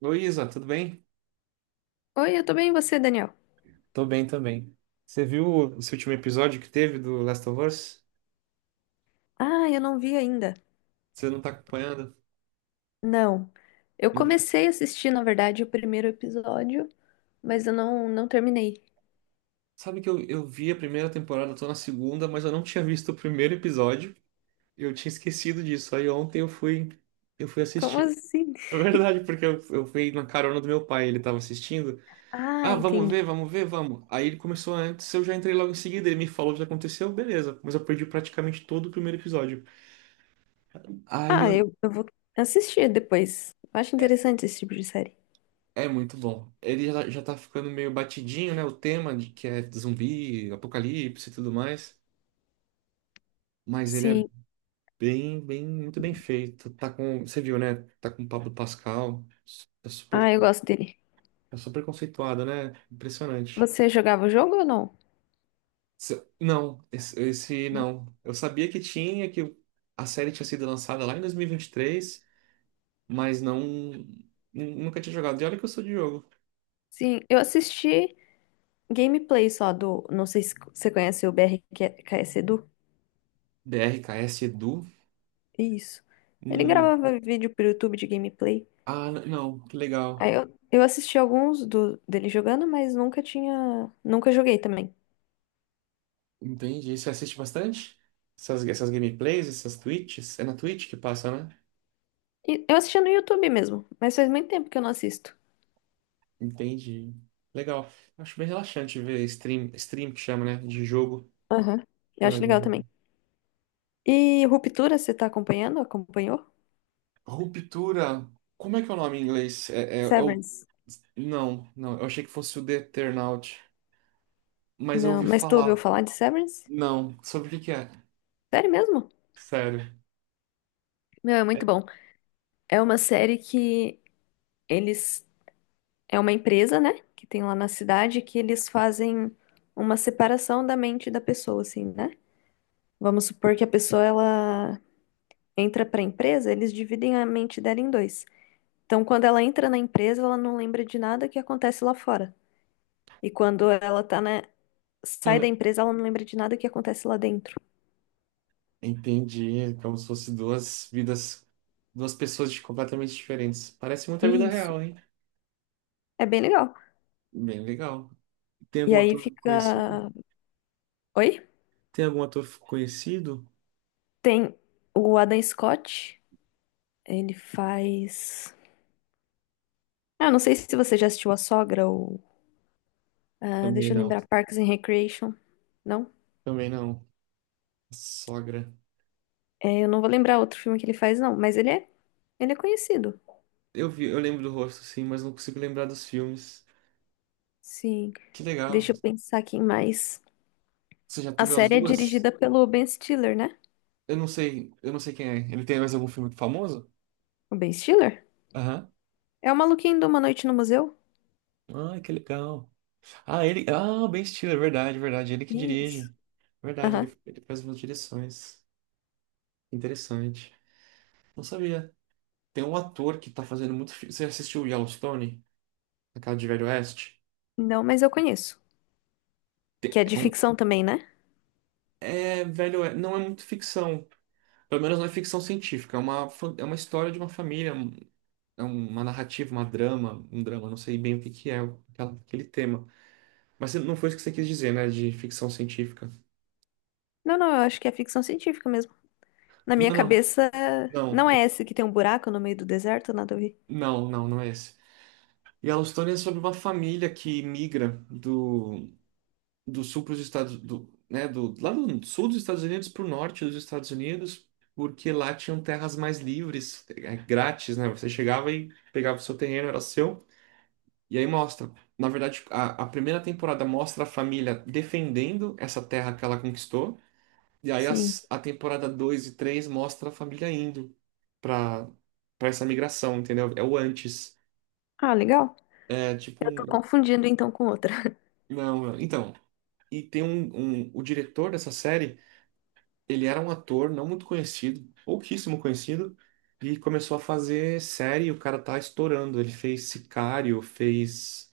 Luísa, tudo bem? Oi, eu tô bem, e você, Daniel? Tô bem também. Você viu esse último episódio que teve do Last of Us? Ah, eu não vi ainda. Você não tá acompanhando? Não. Eu Não vi- comecei a assistir, na verdade, o primeiro episódio, mas eu não terminei. Sabe que eu vi a primeira temporada, tô na segunda, mas eu não tinha visto o primeiro episódio. Eu tinha esquecido disso. Aí ontem eu fui Como assistir. assim? É verdade, porque eu fui na carona do meu pai, ele tava assistindo. Ah, Ah, vamos entendi. ver, vamos ver, vamos. Aí ele começou antes, eu já entrei logo em seguida, ele me falou o que aconteceu, beleza. Mas eu perdi praticamente todo o primeiro episódio. Aí Ah, eu... eu vou assistir depois. Eu acho interessante esse tipo de série. É muito bom. Ele já tá ficando meio batidinho, né? O tema de que é zumbi, apocalipse e tudo mais. Mas ele é Sim. Muito bem feito. Tá com, você viu, né? Tá com o Pablo Pascal. Tá super, Ah, eu gosto dele. tá super conceituado, né? Impressionante. Você jogava o jogo ou não? Não, esse Não. não. Eu sabia que a série tinha sido lançada lá em 2023, mas não, nunca tinha jogado. E olha que eu sou de jogo. Sim, eu assisti gameplay só do. Não sei se você conhece o BRKS Edu. B R K BRKS Edu. Isso. Ele Hum, gravava vídeo pro YouTube de gameplay. ah, não, que legal. Aí eu assisti alguns do, dele jogando, mas nunca tinha. Nunca joguei também. Entendi. Você assiste bastante? Essas gameplays, essas Twitches? É na Twitch que passa, né? E eu assistia no YouTube mesmo, mas faz muito tempo que eu não assisto. Entendi. Legal. Acho bem relaxante ver stream, stream que chama, né? De jogo. Aham. Eu Jogando acho algum legal jogo. também. E Ruptura, você tá acompanhando? Acompanhou? Ruptura. Como é que é o nome em inglês? É o... Severance. Não, não. Eu achei que fosse o The Eternaut. Mas eu Não, ouvi mas tu ouviu falar. falar de Severance? Não. Sobre o que que é? Sério mesmo? Sério. Meu, é muito bom. É uma série que eles. É uma empresa, né? Que tem lá na cidade que eles fazem uma separação da mente da pessoa, assim, né? Vamos supor que a pessoa, ela entra para a empresa, eles dividem a mente dela em dois. Então, quando ela entra na empresa, ela não lembra de nada que acontece lá fora. E quando ela tá na sai da empresa, ela não lembra de nada que acontece lá dentro. Entendi. Como se fosse duas vidas. Duas pessoas de completamente diferentes. Parece muito a vida Isso. real, hein? É bem legal. Bem legal. Tem E algum aí ator conhecido? fica. Oi? Tem algum ator conhecido? Tem o Adam Scott, ele faz. Ah, eu não sei se você já assistiu A Sogra ou Também deixa eu não. lembrar, Parks and Recreation. Não? Também não. Sogra. É, eu não vou lembrar outro filme que ele faz, não, mas ele é. Ele é conhecido. Eu vi, eu lembro do rosto, sim, mas não consigo lembrar dos filmes. Sim. Que legal. Deixa eu pensar aqui em mais. Você já A teve as série é duas? dirigida pelo Ben Stiller, né? Eu não sei quem é. Ele tem mais algum filme famoso? O Ben Stiller? Aham. É o maluquinho de Uma Noite no Museu? Ah, que legal. Ah, ele. Ah, o Ben Stiller, verdade, verdade. Ele que Isso. dirige. Verdade, Aham. ele faz umas direções. Interessante. Não sabia. Tem um ator que tá fazendo muito filme. Você assistiu Yellowstone? Aquela de Velho Oeste? Não, mas eu conheço. Que é de É um... ficção também, né? É, velho, não é muito ficção. Pelo menos não é ficção científica. É é uma história de uma família, é uma narrativa, um drama, não sei bem o que que é aquele tema. Mas não foi isso que você quis dizer, né? De ficção científica. Não, eu acho que é ficção científica mesmo. Na minha Não, não, cabeça, não. não é esse que tem um buraco no meio do deserto, nada a ver. Não, não, não é esse. Yellowstone é sobre uma família que migra do sul para os Estados do, né, do lá do sul dos Estados Unidos para o norte dos Estados Unidos, porque lá tinham terras mais livres, é, grátis, né? Você chegava e pegava o seu terreno, era seu. E aí mostra, na verdade, a primeira temporada mostra a família defendendo essa terra que ela conquistou, e aí Sim. a temporada 2 e 3 mostra a família indo para para essa migração, entendeu? É o antes. Ah, legal. É tipo Eu tô um... confundindo então com outra. Não. Então. E tem um. O diretor dessa série ele era um ator não muito conhecido, pouquíssimo conhecido, e começou a fazer série, e o cara tá estourando. Ele fez Sicário, fez.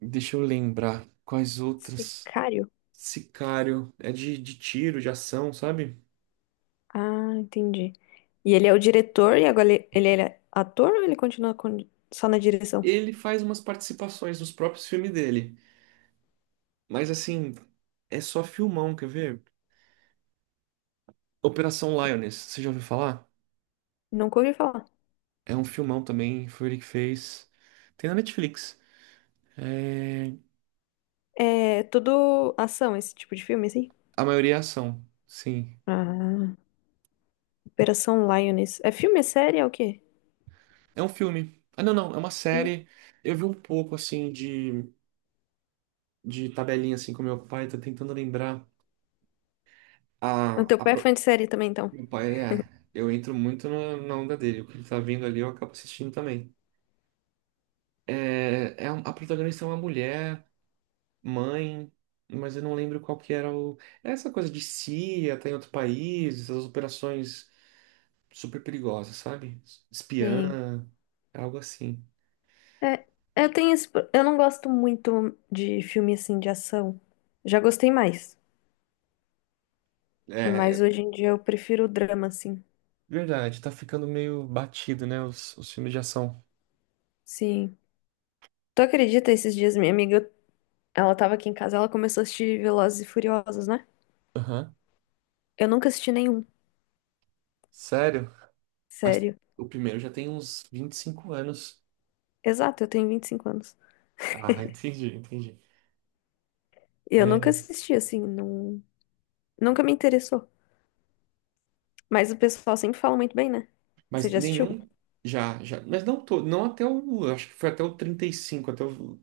Deixa eu lembrar quais outras. Sicário? Sicário, é de tiro, de ação, sabe? Ah, entendi. E ele é o diretor e agora ele é ator ou ele continua com- só na direção? Ele faz umas participações nos próprios filmes dele, mas assim, é só filmão, quer ver? Operação Lioness, você já ouviu falar? Nunca ouvi falar. É um filmão também, foi ele que fez. Tem na Netflix. É. É tudo ação, esse tipo de filme, assim? A maioria é ação, sim. Ah, Operação Lioness. É filme? É série? É o quê? É um filme. Ah, não, não, é uma Filme. série. Eu vi um pouco, assim, de tabelinha, assim, com meu pai, tô tentando lembrar. O A, teu a, pai é pro- fã de série também, então? Meu pai, ele é. Eu entro muito na onda dele. O que ele tá vendo ali, eu acabo assistindo também. A protagonista é uma mulher, mãe, mas eu não lembro qual que era o. É essa coisa de CIA, tá em outro país, essas operações super perigosas, sabe? Sim. Espiã, algo assim. É, eu tenho esse, pro- eu não gosto muito de filme, assim, de ação. Já gostei mais. É, Mas é hoje em dia eu prefiro o drama, assim. verdade, tá ficando meio batido, né, os filmes de ação. Sim. Tu acredita, esses dias minha amiga, ela tava aqui em casa, ela começou a assistir Velozes e Furiosos, né? Aham. Eu nunca assisti nenhum, Sério? Mas sério. o primeiro já tem uns 25 anos. Exato, eu tenho 25 anos. Ah, entendi, entendi. E eu É, nunca assisti, assim, não... nunca me interessou. Mas o pessoal sempre fala muito bem, né? Você mas já assistiu? nenhum. Já, já, mas não todo, não até o, acho que foi até o 35, até o,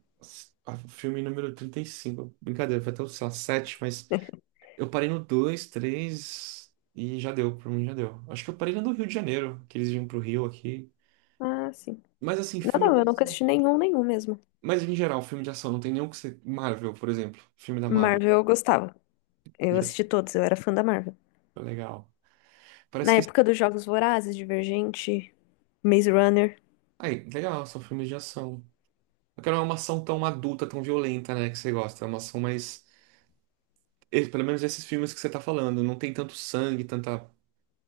o filme número 35. Brincadeira, foi até o, sei lá, 7, mas eu parei no 2 3 e já deu, pra mim já deu. Acho que eu parei no do Rio de Janeiro, que eles vinham pro Rio aqui. Ah, sim. Mas assim, Não, filme não, de eu nunca ação. assisti nenhum, nenhum mesmo. Mas em geral, filme de ação, não tem nenhum que você. Marvel, por exemplo. Filme da Marvel. Marvel eu gostava. Eu Já, assisti todos, eu era fã da Marvel. legal. Na Parece que... época dos Jogos Vorazes, Divergente, Maze Runner. Aí, legal, são filmes de ação. Porque não é uma ação tão adulta, tão violenta, né, que você gosta. É uma ação mais. Pelo menos esses filmes que você tá falando, não tem tanto sangue, tanta.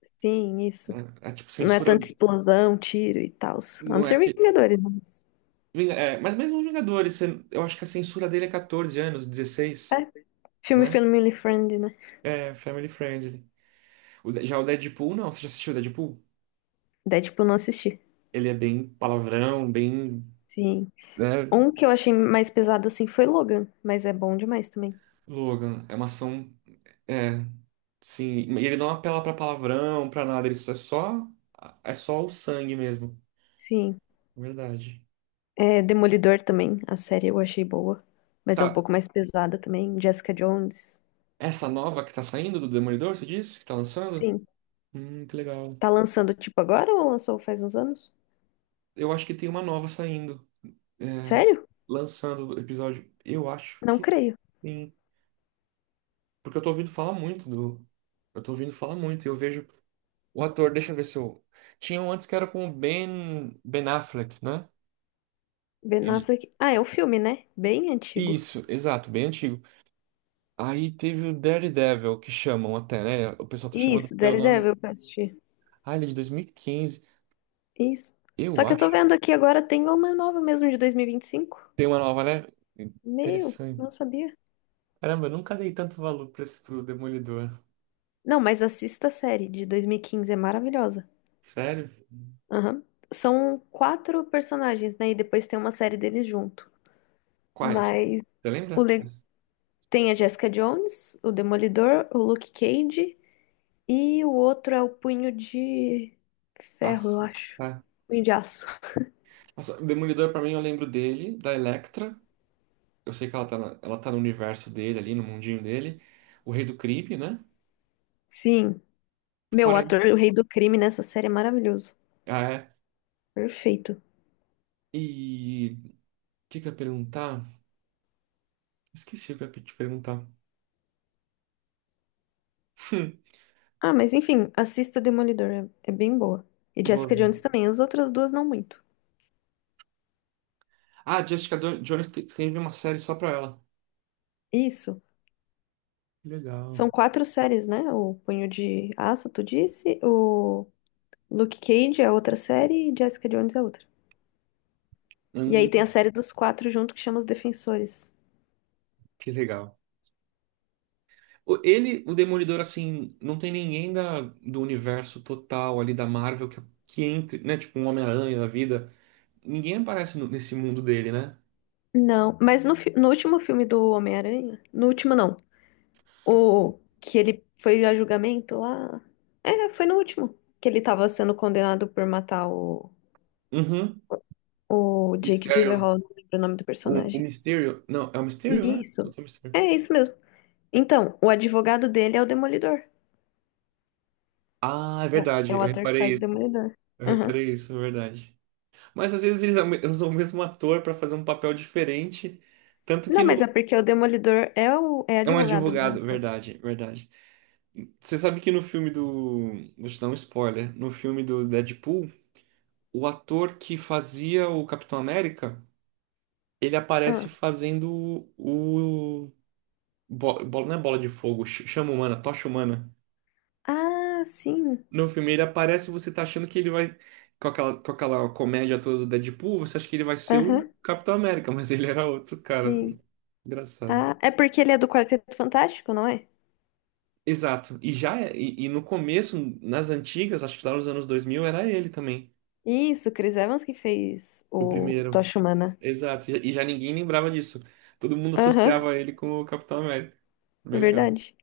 Sim, Né? isso. É, tipo, Não é censura. tanta explosão, tiro e tal. A não Não é ser que. Vingadores, né? É, mas mesmo os Vingadores, eu acho que a censura dele é 14 anos, É, 16, filme né? family friendly, né? É, family friendly. Já o Deadpool, não. Você já assistiu o Deadpool? Deadpool eu não assisti. Ele é bem palavrão, bem. Sim. Né? Um que eu achei mais pesado assim foi Logan, mas é bom demais também. Logan. É uma ação. É. Sim, e ele não apela pra palavrão, pra nada, ele só é só é só o sangue mesmo. Sim. Verdade. É, Demolidor também, a série eu achei boa, mas é um Tá, pouco mais pesada também. Jessica Jones. essa nova que tá saindo do Demolidor, você disse? Que tá lançando? Sim. Que legal. Tá lançando tipo agora ou lançou faz uns anos? Eu acho que tem uma nova saindo. É, Sério? lançando o episódio. Eu acho Não que creio. tem. Porque eu tô ouvindo falar muito do. Eu tô ouvindo falar muito. E eu vejo o ator, deixa eu ver se eu. Tinha um antes que era com o Ben Affleck, né? Ben Ele. Affleck. Ah, é o filme, né? Bem antigo. Isso, exato, bem antigo. Aí teve o Daredevil, que chamam até, né? O pessoal tá chamando Isso, pelo nome. Daredevil que eu assisti. Ah, ele é de 2015, Isso. eu Só que eu tô acho. vendo aqui agora tem uma nova mesmo de 2025. Tem uma nova, né? Meu, Interessante. não sabia. Caramba, eu nunca dei tanto valor pra esse pro Demolidor. Não, mas assista a série de 2015, é maravilhosa. Sério? Aham. São quatro personagens, né? E depois tem uma série deles junto. Quais? Mas Você o lembra? le- tem a Jessica Jones, o Demolidor, o Luke Cage e o outro é o Punho de Ferro, eu Aço. acho. Tá. Punho de Aço. Nossa, o Demolidor, pra mim, eu lembro dele, da Elektra. Eu sei que ela tá, ela tá no universo dele, ali, no mundinho dele. O Rei do Crime, né? Sim. Meu, o Fora aí. ator, o rei do crime nessa série é maravilhoso. Ah, é. Perfeito. E... O que que eu ia perguntar? Esqueci o que eu ia te perguntar. Ah, mas enfim, assista Demolidor, é, é bem boa. E Vou Jessica ver. Jones também, as outras duas não muito. Ah, Jessica Jones teve uma série só pra ela. Isso. Que legal. São quatro séries, né? O Punho de Aço, tu disse? O Luke Cage é outra série e Jessica Jones é outra. E aí tem a Hum. série dos quatro junto que chama Os Defensores. Que legal. Ele, o Demolidor, assim, não tem ninguém do universo total ali da Marvel que entre, né? Tipo um Homem-Aranha da vida. Ninguém aparece nesse mundo dele, né? Não, mas no, fi- no último filme do Homem-Aranha, no último não, o que ele foi a julgamento lá, é, foi no último, que ele tava sendo condenado por matar Uhum. o Jake Mysterio. Gyllenhaal, não lembro o nome do O personagem. Mysterio. Não, é o Mysterio, né? Isso, Doutor Mysterio. é isso mesmo. Então, o advogado dele é o Demolidor. Ah, é É, o verdade. é o Eu ator que reparei faz o isso. Demolidor. Eu Aham. reparei isso, é verdade. Mas às vezes eles usam o mesmo ator pra fazer um papel diferente. Tanto que Não, mas no... é porque o Demolidor é o é É um advogado da advogado, série. verdade, verdade. Você sabe que no filme do... Vou te dar um spoiler. No filme do Deadpool, o ator que fazia o Capitão América, ele aparece Ah. fazendo o... Bola, não é bola de fogo, chama humana, tocha humana. Ah, sim. No filme ele aparece e você tá achando que ele vai. Com aquela comédia toda do Deadpool, você acha que ele vai ser o Aham, Capitão América, mas ele era outro cara. sim. Engraçado. Ah, é porque ele é do Quarteto Fantástico, não é? Exato. E e no começo, nas antigas, acho que lá nos anos 2000, era ele também. Isso, Chris Evans que fez O o primeiro. Tocha Humana. Exato. E já ninguém lembrava disso. Todo mundo Aham, associava ele com o Capitão América. é Bem legal. verdade.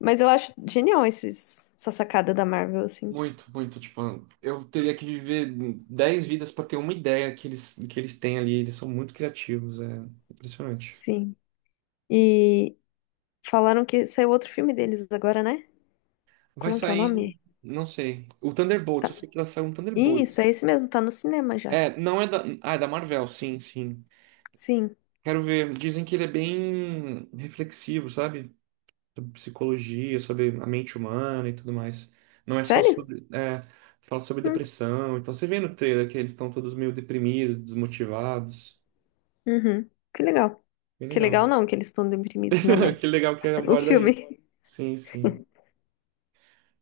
Mas eu acho genial esses, essa sacada da Marvel, assim. Muito, muito. Tipo, eu teria que viver 10 vidas para ter uma ideia que eles têm ali. Eles são muito criativos, é impressionante. Sim. E falaram que saiu outro filme deles agora, né? Vai Como que é o sair, nome? não sei. O Thunderbolts, Tá. eu sei que vai sair um Isso, é Thunderbolts. esse mesmo, tá no cinema já. É, não é da. Ah, é da Marvel, sim, sim. Sim. Quero ver. Dizem que ele é bem reflexivo, sabe, sobre psicologia, sobre a mente humana e tudo mais. Não é só Sério? sobre... É, fala sobre Hum, depressão. Então você vê no trailer que eles estão todos meio deprimidos, desmotivados. Uhum. Que legal. Bem Que legal. legal não que eles estão deprimidos, né? Que Mas legal que o aborda isso. filme. Sim, sim.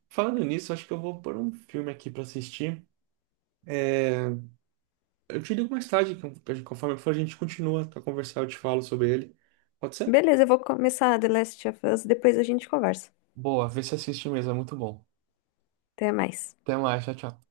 Falando nisso, acho que eu vou pôr um filme aqui pra assistir. É, eu te ligo mais tarde, conforme for, a gente continua a conversar, eu te falo sobre ele. Pode ser? Beleza, eu vou começar The Last of Us, depois a gente conversa. Boa, vê se assiste mesmo, é muito bom. Até mais. Até mais, tchau, tchau.